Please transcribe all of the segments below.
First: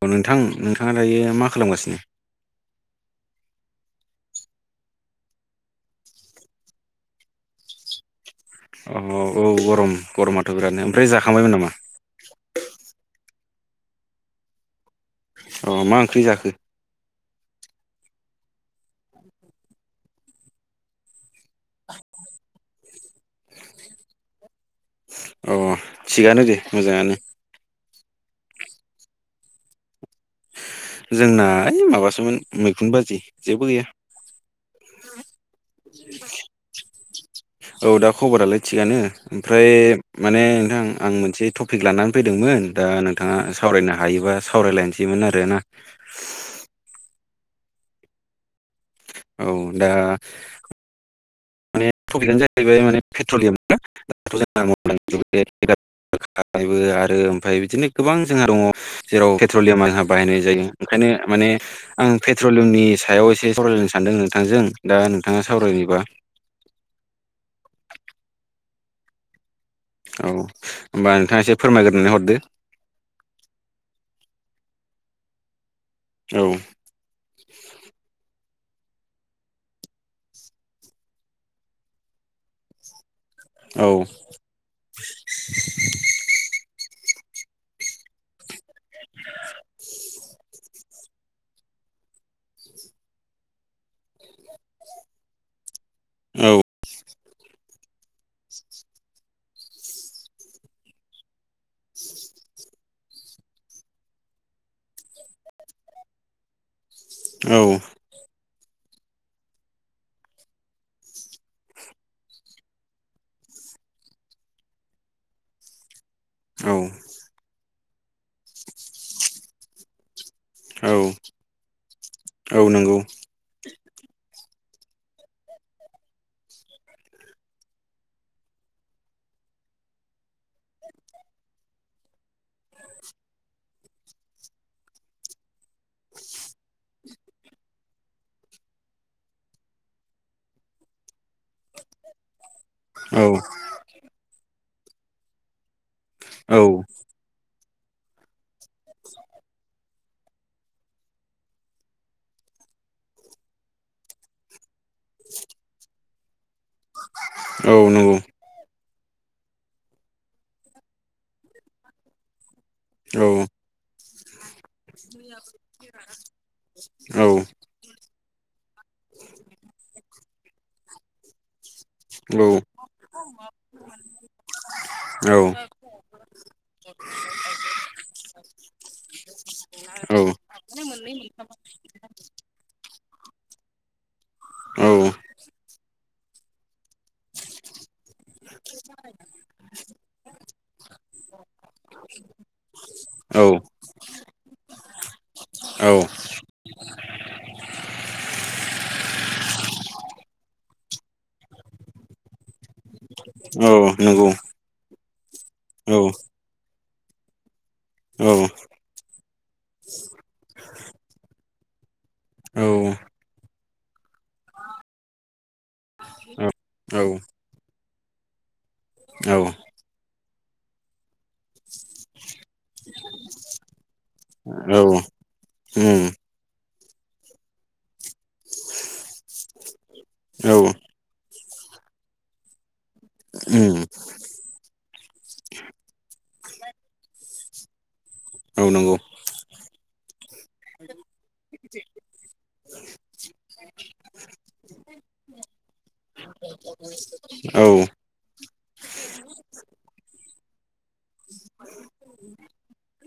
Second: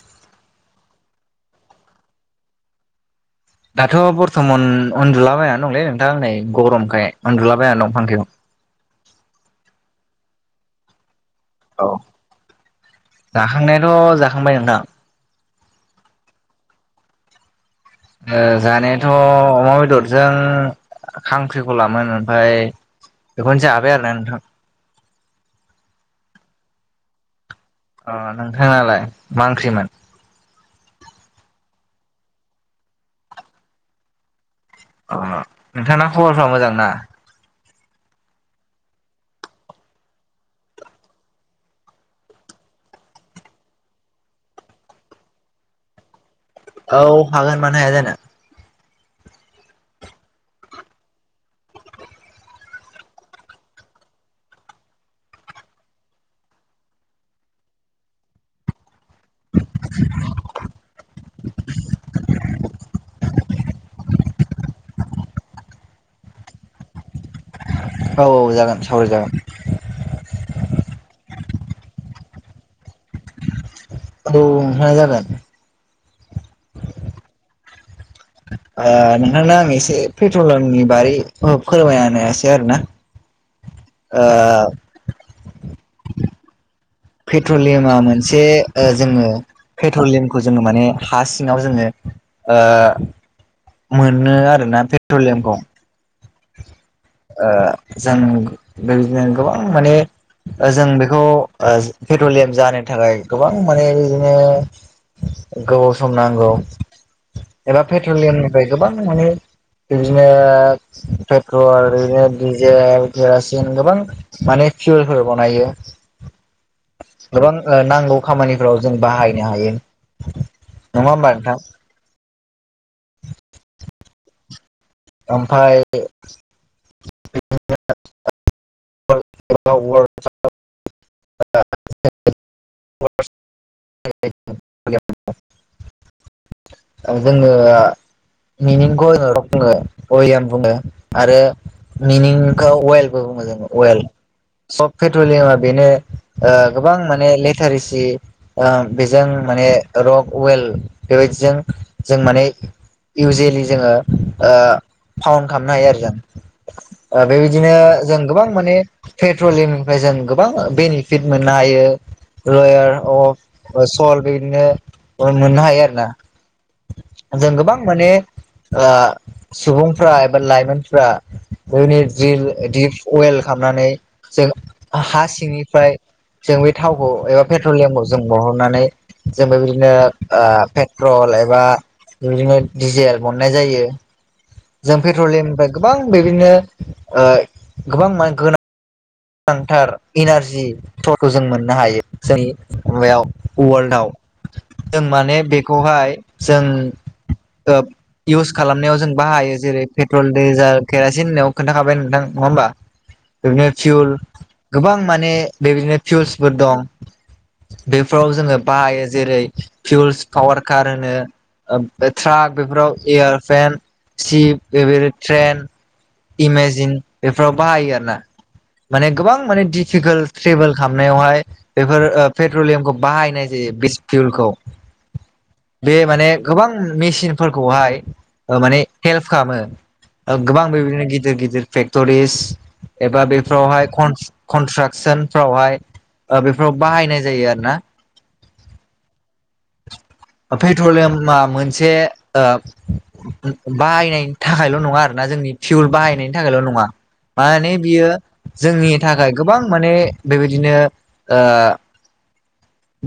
औ नोंथां नोंथाङा दायो मा खालामगासिनो दाथ' बर्थमान उनन्दुलाबायानो दंलै नोंथाङांंनै गरमखाय उनन्दुलाबायानो दं फांखआव अ औ गरम गरमाथ' बिरादनो ओमफ्राय जाखांबायमोन नामा जाखांनायाथ' जाखांबाय नोंथां अ मा ओंख्रि जाखो जानायाथ' अमा बेदरजों खांख्रिखौ लाोन ओमफ्राय बेख जाब आरो नथ अ थिगानो दे मोजाङानो अ नोंथांलाय मा ओंख्रिमोन जोंना ओइ माबासोमोन मैखुन बाजि जेबो गैया औ नोंथां खबरफ्रा मोजां ना औ दा खबरालाय थिगानो ओमफ्राय माने नोंथां आं मोनसे टपिक लानानै फैदोंमोन दा नोंथाङा सावरायनो हायोबा सावरायलायनोसैमोन आरोना औ हागोन मानो हाया जानो औ दा टपिकआनो जाहैबाय माने पेट्रलियामना दाथ [unintelligible] [unintelligible] बो आरो ओमफ्राय बिदिनो गोबां जोंहा दङ जेराव पेट्रलियामा आहा बाहायनाय जायो ओंखायनो माने आं पेट्रलियमनि सायाव एसे सावरायलायनो सानदों नोंथांजों दा नोंथाङा सावरायनोबा औ औ जागोन सावराय जागोन औ होमबा नोंथाङा एसे फोरमायग्रोनानै हरदो औ नोंथां जागोन औ ओ नोंथांनो आं एसे पेट्रलियामनि बारै फोरमायना हायासै आरोना औ ओ [inaudible] पेट्रलियामा मोनसे जोङो पेट्रलियाम जोङो माने हा सिङाव जोङो ओ मोनो आरोना पेट्रलियामखौ औ जों बेबायदिनो गोबां माने जों बेखौ पेट्रलियाम जाहोनो थाखाय गोबां माने बिदिनो गोबाव सम नांगौ एबा पेट्रलियामनिफ्राय गोबां माने बिदिनो पेट्रल आरो बिदिनो डिजेल केरासिन गोबां माने फिउलफोर बनायो औ गोबां नांगौ खामानिफोराव जों बाहायनो हायो औ नङा होमबा नोंथां औ नंगौ ओमफ्राय [unintelligible] [unintelligible] [inaudible] जोङो मिनिंखौ बुङो [unintelligible] आरो मिनिं अवेलबो औ बुङो जोङो अवेल सब पेट्रलियामा बेनो ओ औ गोबां माने ले थारिसि बेजों माने रक वेल बेबायदिजों जों माने इउजुवेलि जोङो फाउन्द खालामनो हायो आरो जों बेबायदिनो औ नंगौ जों गोबां माने पेट्रलियामनिफ्राय जों गोबां बेनिफिट मोननो हायो रयार औ अफ सल बिदिनो मोननो हायो आरोना औ जों गोबां माने सुबुंफ्रा एबा लाइमोनफ्रा बेनि जिल औ दिप अवेल खालामनानै जों हा सिंनिफ्राय जों बे थावखौ एबा पेट्रलियामखौ जों बहरनानै जों बेबादिनो पेट्रल एबा बिदिनो दिजेल बरननाय जायो औ जों पेट्रलियामनिफ्राय गोबां बेदिनो गोबां माने गोनां गोनांथार इनारजिफोरखौ जों मोननो हायो जोंनि माबायाव वर्ल्डआव जों माने औ बेखौहाय जों इउस खालामनायाव जों बाहायो जेरै पेट्रल डिजेल केरासिन होनाव खोन्थाखाबाय नोंथां नङ होनबा बेदिनो औ फिउल नंगौ गोबां माने औ बेबायदिनो फिउलसफोर दं औ बेफोराव जोङो बाहायो जेरै फिउल्स पावार कार होनो ट्राक बेफोराव एयारफेन सिप बेबायदि ट्रेन इमेजिन बेफोराव बाहायो आरोना माने औ गोबां माने डफिकाल्ट ट्रेभेल खालामनायावहाय बेफोर पेट्रलियामखौ बाहायनाय जायो। बिस्पिउलखौ औ बे उम माने गोबां मेचिनफोरखौहाय माने हेल्प खालामो औ गोबां बेबायदिनो गिदिर गिदिर फेक्ट'रिस एबा बे उम फावहाय कनस्ट्राकसन फावहाय बेफोराव बाहायनाय जायो आरो ना औ नंगौ। [unintelligible] पेट्रलियामा मोनसे बाहायनायनि थाखायल' नङा आरोना जों जोंनि फिउल बाहायनायनि थाखायल' नङा औ मे बियो जोंनि थाखाय गोबां माने बेबायदिनो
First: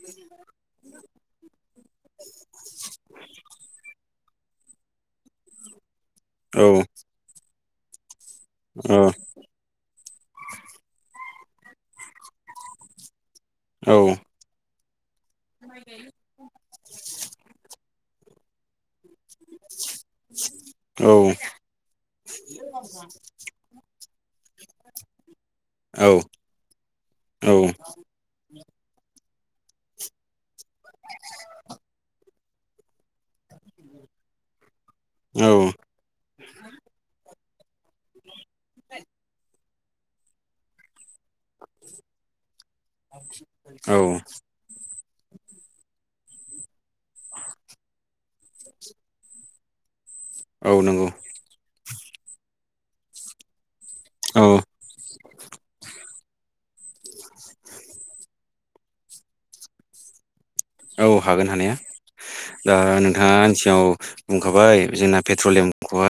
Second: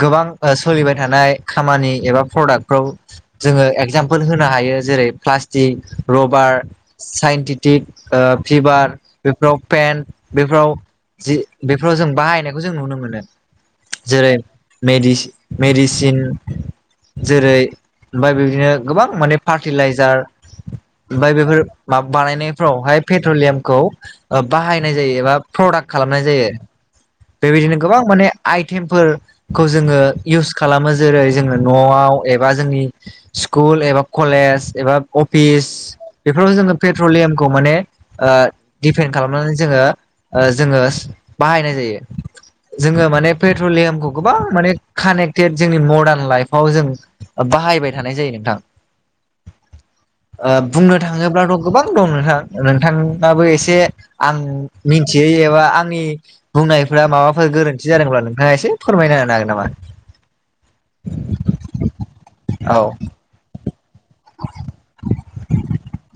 गोबां सोलिबाय थानाय खामानि एबा प्रडाक्टफोर जोङो एगजामपोल होनो हायो। जेरै प्लास्टिक रबार औ ओ साइनटिटिक ओ फिभार औ बेफोराव पेन बेफोराव जि बेफोराव जों बाहायनायखौ जों नुनो मोनो। औ जेरै मेडिसिन जेरै ओमफफ्राय बिदिनो गोबां माने फार्टिलाइजार औ ओमाय बेफोर माबा बानायनायफ्रावहाय पेट्रलियाम खौ बाहायनाय जायो एबा प्रडाक् औ खालामनाय जायो। बेबायदिनो औ गोबां माने आइटेम फोरफोरखौ जोङो इउस खालामो जेरै जोङो न'आव एबा जोंनि स्कुल एबा कलेज एबा अफिस बेफोराव जोङो पेट्रलियामखौ माने दिडफेन्ड खालामनानै जोङो जोङो बाहायनाय जायो। जोङो माने औ पेट्रलियामखौ गोबां माने कानेक्टेड जोंनि मडार्न लाइफाव जों बाहायबाय थानाय जायो नोंथां। बुंनो नंगौ थाङोब्लाथ' गोबां दं नोंथां नोंथाङाबो एसे आं औ मिथियै एबा आंनि बुंनायफोरा माबाफोर गोरोन्थि जादोंब्ला नोंथाङा एसे फोरमायनानै ग नामा? औ हागोन हानाया औ दा नोंथाङा आन सिङाव बुंखाबाय जोंना पेट्रलियामखौहाय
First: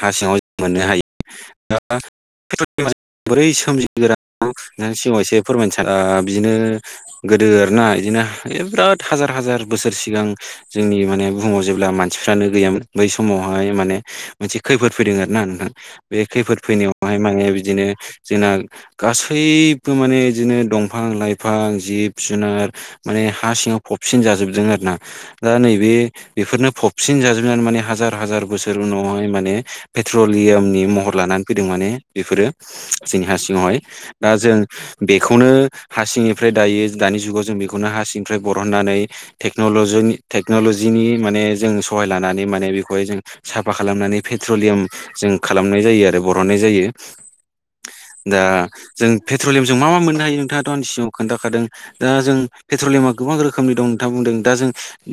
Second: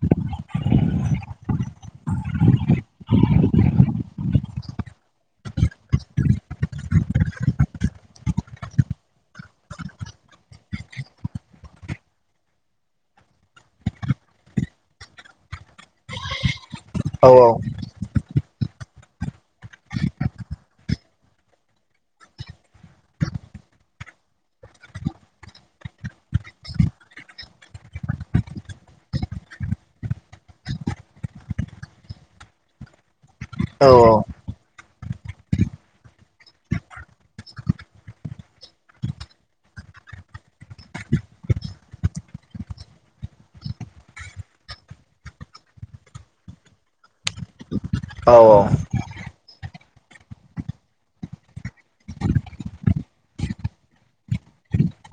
हा सिङावों मोननो हायो दा बोरै सोमजिगोरा नोंनि सिगाङाव एसे फोरमायनो साना बिदिनो गोदो आर ना बिदिनो बिराद हार हार बोसोर सिगां जोंनि माने बुहुमाव जेब्ला मानसिफ्रानो गैयामोन। समावहाय माने मोनसे खैफोद फैदों आर ना नोंथां बे खैफोद फैनायावहाय औ माने बिदिनो जोंना गास बो माने बिदिनो दंफां लाइफां जिब जुनार माने हा सिङाव फबसिन जाजोबदों आरोना दा नैबे बेफोरनो फबसिन जाजोब बि माने हाजार हाजार बोसोर उनाव माने पेट्रलियामनि महर लानानै फैदों माने बेफोरो जोंनि सिङावहाय औ दा जों बेखौनो हा सिंनिफ्राय दायो दानि जुगाव जों बेखौनो हा सिंनिफ्राय बरहननानै टेकन'ल'जि टेकन'लजिनि माने जों सहायलानानै माने बिखौहाय जों साफा खालामनानै पेट्रलियाम जों खालामनाय जायो आरो बरहननाय जायो। औ दा जों पेट्रलियाम जों मा मा मोननो हायो नोंथाङाथ' आंनि सिगाव खोन्थाखादों दा जों पेट्रलियामा गोबां रोखोमनि दं बुंदों दा जों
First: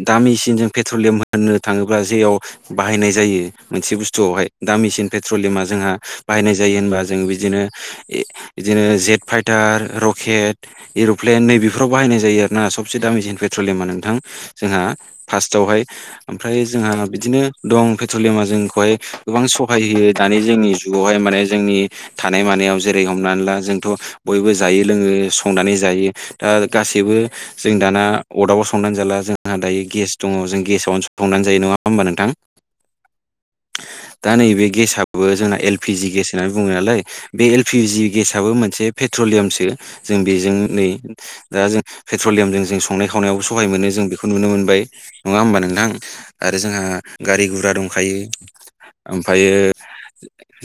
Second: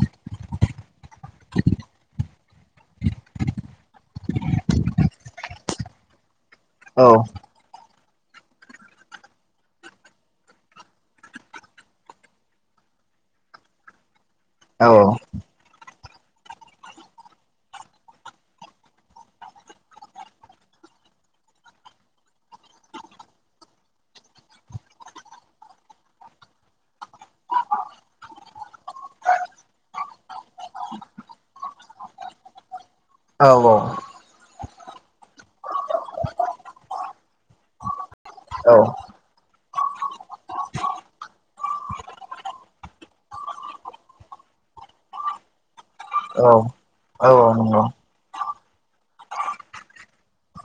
दामिसिनजों पेट्रलियाम होननो थाङोब्ला जेयाव बाहायनाय जायो। मोनसे बुस्थुआवहाय दा मेसिन पेट्रलियमा जोंहा बाहायनाय जायो होनबा जों औ बिदिनो [unintelligible] बिदिनो जेट फाइटार रकेट एर'प्लेन नैबेफोराव बाहायनाय जायो आरोना सबसे दामिसेन पेट नोंथां जोंहा औ औ फार्टआवहाय ओमफ्राय जोंहा बिदिनो दं। धमा जोंखौहाय गोबां सहाय होयो दानि जोंनि जुगावहाय माने जोंनि थानाय मानायाव जेरै हमनानै ला जोंथ' बयबो जायो लोङो संनानै जायो दा गासैबो जों दाना ा अरदाबाव संनानै जाला जोंहा दायो गेस दङ जों गेसावनो संनानै जायो नङा होमबा नोंथां? औ औ गेसाबबो जोंना एलपिजि गेस होननानै बुङो नालाय बे एलपिजि गेसआबो मोनसे पेट्रलियामसो जों बेजों नै दा जों पेट्रलियामजों जों संनाय खावनायाव सहाय मोनो जों बेखौ नुनो मोनबाय नङा होमबा नोंथां आरो औ जोंहा गारि औ गुरा नंगौ औ नंगौ दंखायो ओमफ्रायो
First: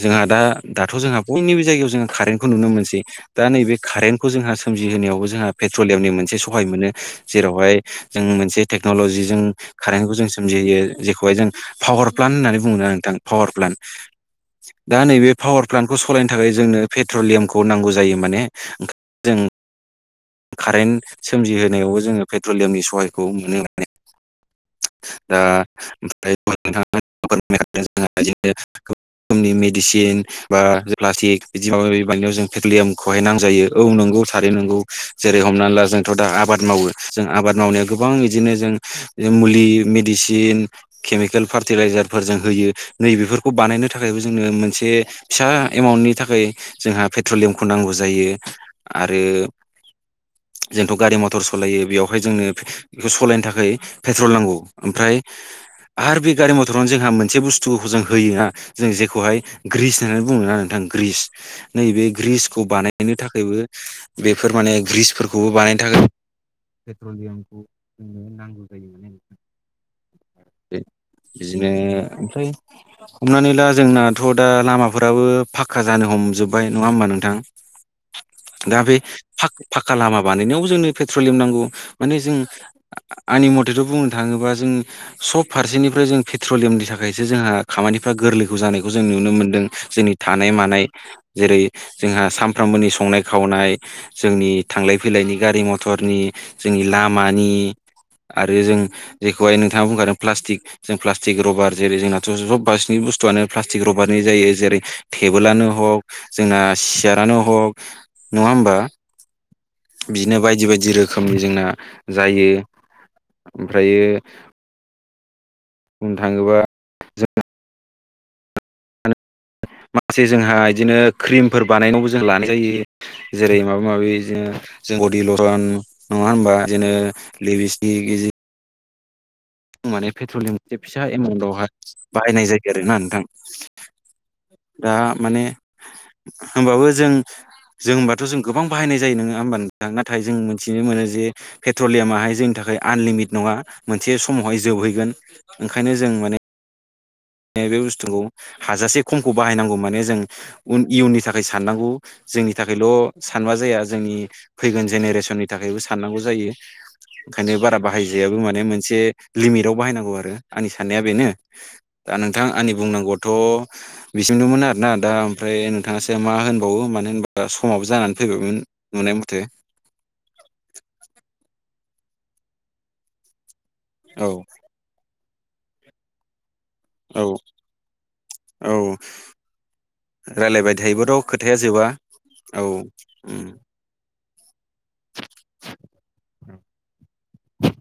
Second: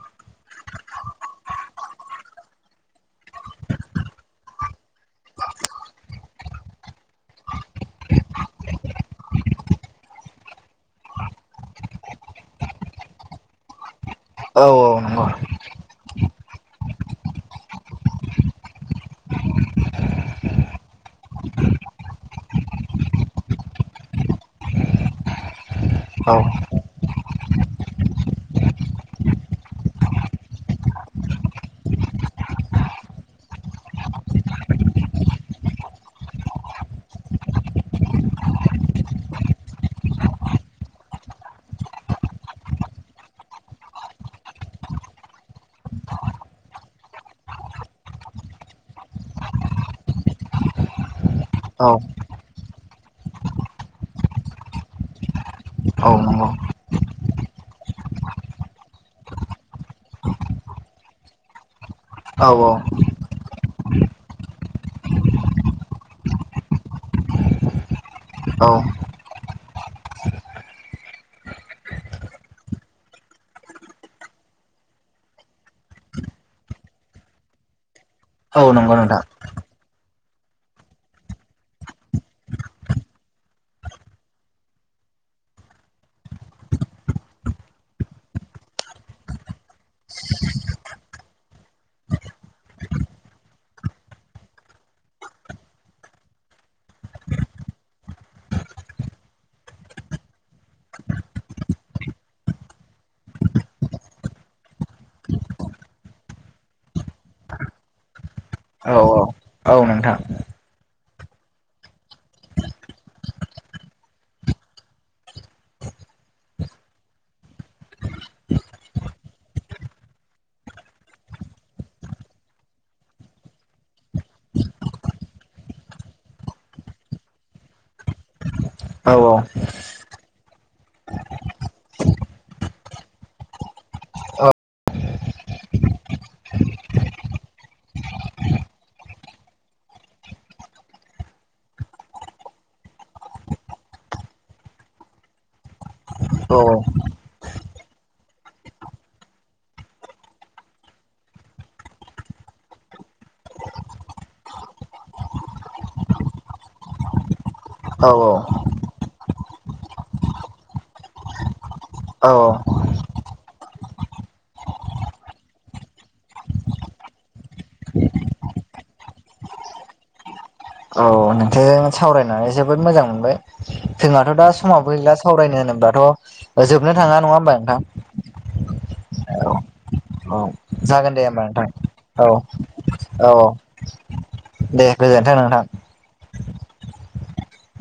जोंहा दा दाथ' जोंहा बयनिबो जायगायाव जों कारेन्टखौ नुनो मोनसै दा नैबे कारेन्टखौ जोंहा सोमजिहोनायावबो जोंहा पेट्रलियामनि मोनसे सहाय मोनो जेरावहाय जों मोनसे टेक्न'ल'जिजों कारेन्टखौ जों सोमजिहयो जेखौहाय जों पावार प्लान्ट होननानै बुङो नोंथां पावार प्लान औ दा नंगौ नैबे औ पावार प्लान्टखौ सालायनो थाखाय जोंनो पेट्रलियामखौ नांगौ जायो माने ओंखायनो जों कारेन्ट सोमजिहोनायावबो जोङो पेट्रलियामनि सहायखौ मोनो हा दा ओ [unintelligible] रोखनि मेडिसिन बा प्लास्टिक बिदि माबा बानायनायाव जों पेट्रलियामखौहाय नांजायो औ नंगौ थारैनो नंगौ जेरै हमनानै ला जोंथ' दा आबाद मावो जों आबाद मावनायाव गोबां बिदिनो जों मुलि मेदिसिन केमिकेल फार्टिलाइजार फोर जों होयो नैबेफोरखौ बानायनो थाखायबो जों जोंनो मोनसे फिसा एमाउन्टनि थाखाय जोंहा पेट्रलियामखौ नांगौ जायो आरो [unintelligible] जोंथ' गारि मथर सालायो औ बेवहाय जोंनो बेखौ सालायनो थाखाय पेट्रल नांगौ ओमफ्राय आरो बे गारि मथरावनो जोंहा मोनसे बुस्थुखौ जों होयोना जों जेखौहाय ग्रिज होननानै बुंङोना नोंथां ग्रिस नैबे ग्रिसखौ बानायनो थाखायबो बेफोर माने ग्रिसफोरखौबो बानायनो थाखाय पेट्रलियामखौ जोंनो नांगौ जायो माने [unintelligible] बिदिनो ओमफ्राय हमनानै ला जोंनाथ' दा लामाफोराबो फाखक्का जानो हमजोबबाय नङा होमबा नोंथां औ दा नंगौ बे नोंथां फाख फाखक्का लामा बानायनायाव जोंनो पेट्रलियम नांगौ माने जों आंनि मथेथ' बुंनो थाङोबा जों सब फारसेनिफ्राय जों पेट्रलियामनि थाखायसो जोंहा खामानिफ्रा गो गोरलैखौ जानायखौ जों नुनो मोनदों जोंनि थानाय मानाय जेरै जोंहा सामफ्रामबोनि संनायाव खावनाय जोंनि थांलाय फैलायनि गारि मथरनि जोंनि लामानि आरो जों जेखौहाय नोंथाङा बुंखादों प्लास्टिक जों प्लास्टिक रबार जेरै जोंनाथ' जब बा बिसिनि बुस्थुआनो प्लास्टिक रबारनि जायो जेरै टेबोलानो हक जोंना सियारानो हक नङा होमबा अ बिदिनो बायदि बायदि रोखोमनि जोंना जायो ओमफ्रायो बुंनो थाङोबा जों [unintelligible] माखासे जोंहा बिदिनो क्रिमफोर बानायनावबो जों लानाय जायो जेरै माबा माबि बिदिनो जों गदि लरन नङा होनबा जदिनो लिभस्क औ औ माने पेट्रलियाम मोनसे फिसा एमाउन्टावहाय बाहायनाय जायो आरोना नोंथां औ दा माने होनबाबो जों जों होनबाथ' जों गोबां बाहायनाय जायो नोङो होमबा नोंथां नाथाय जों मिथिनो मोनो जे पेट्रलियामाहाय जोंनि थाखाय आनलिमिटे नङा मोनसे समावहाय जोबहैगोन ओंखायनो जों माने औ नै बे बुस्थुखौ हाजासे खमखौ बाहायनांगौ माने जोंन इयुननि थाखाय साननांगौ जोंनि थाखायल' सानबा जाया जोंनि फैगोन जेनेरेसननि थाखायबो साननांगौ जायो ओंखायनो बारा औ बाहायजायाबो माने मोनसे लिमिटआव बाहायनांगौ आरो आंनि साननाया बेनो दा औ नोंथां आंनि बुंनांगौ थ' बिजोंमदोंमोन आरोना दा ओमफ्राय नोंथाङासो मा होनबावो मानो होनबा समाब जानानै जमोन नुनाय मथे औ। नोंथांजों सावरायनानै जोबोद मोजां मोनबाय औ फिमाथ' दा समाबो गैला। सावरायनो होनोबाथ' जोबनो थाङा औ नङा होमबा नोंथां? औ। औ औ रायलायबाय जागोन थायोबोथ' दे होमबा खोथाया नोंथां जोबा औ। औ औ दे गोजोन्थों नोंथां। औ।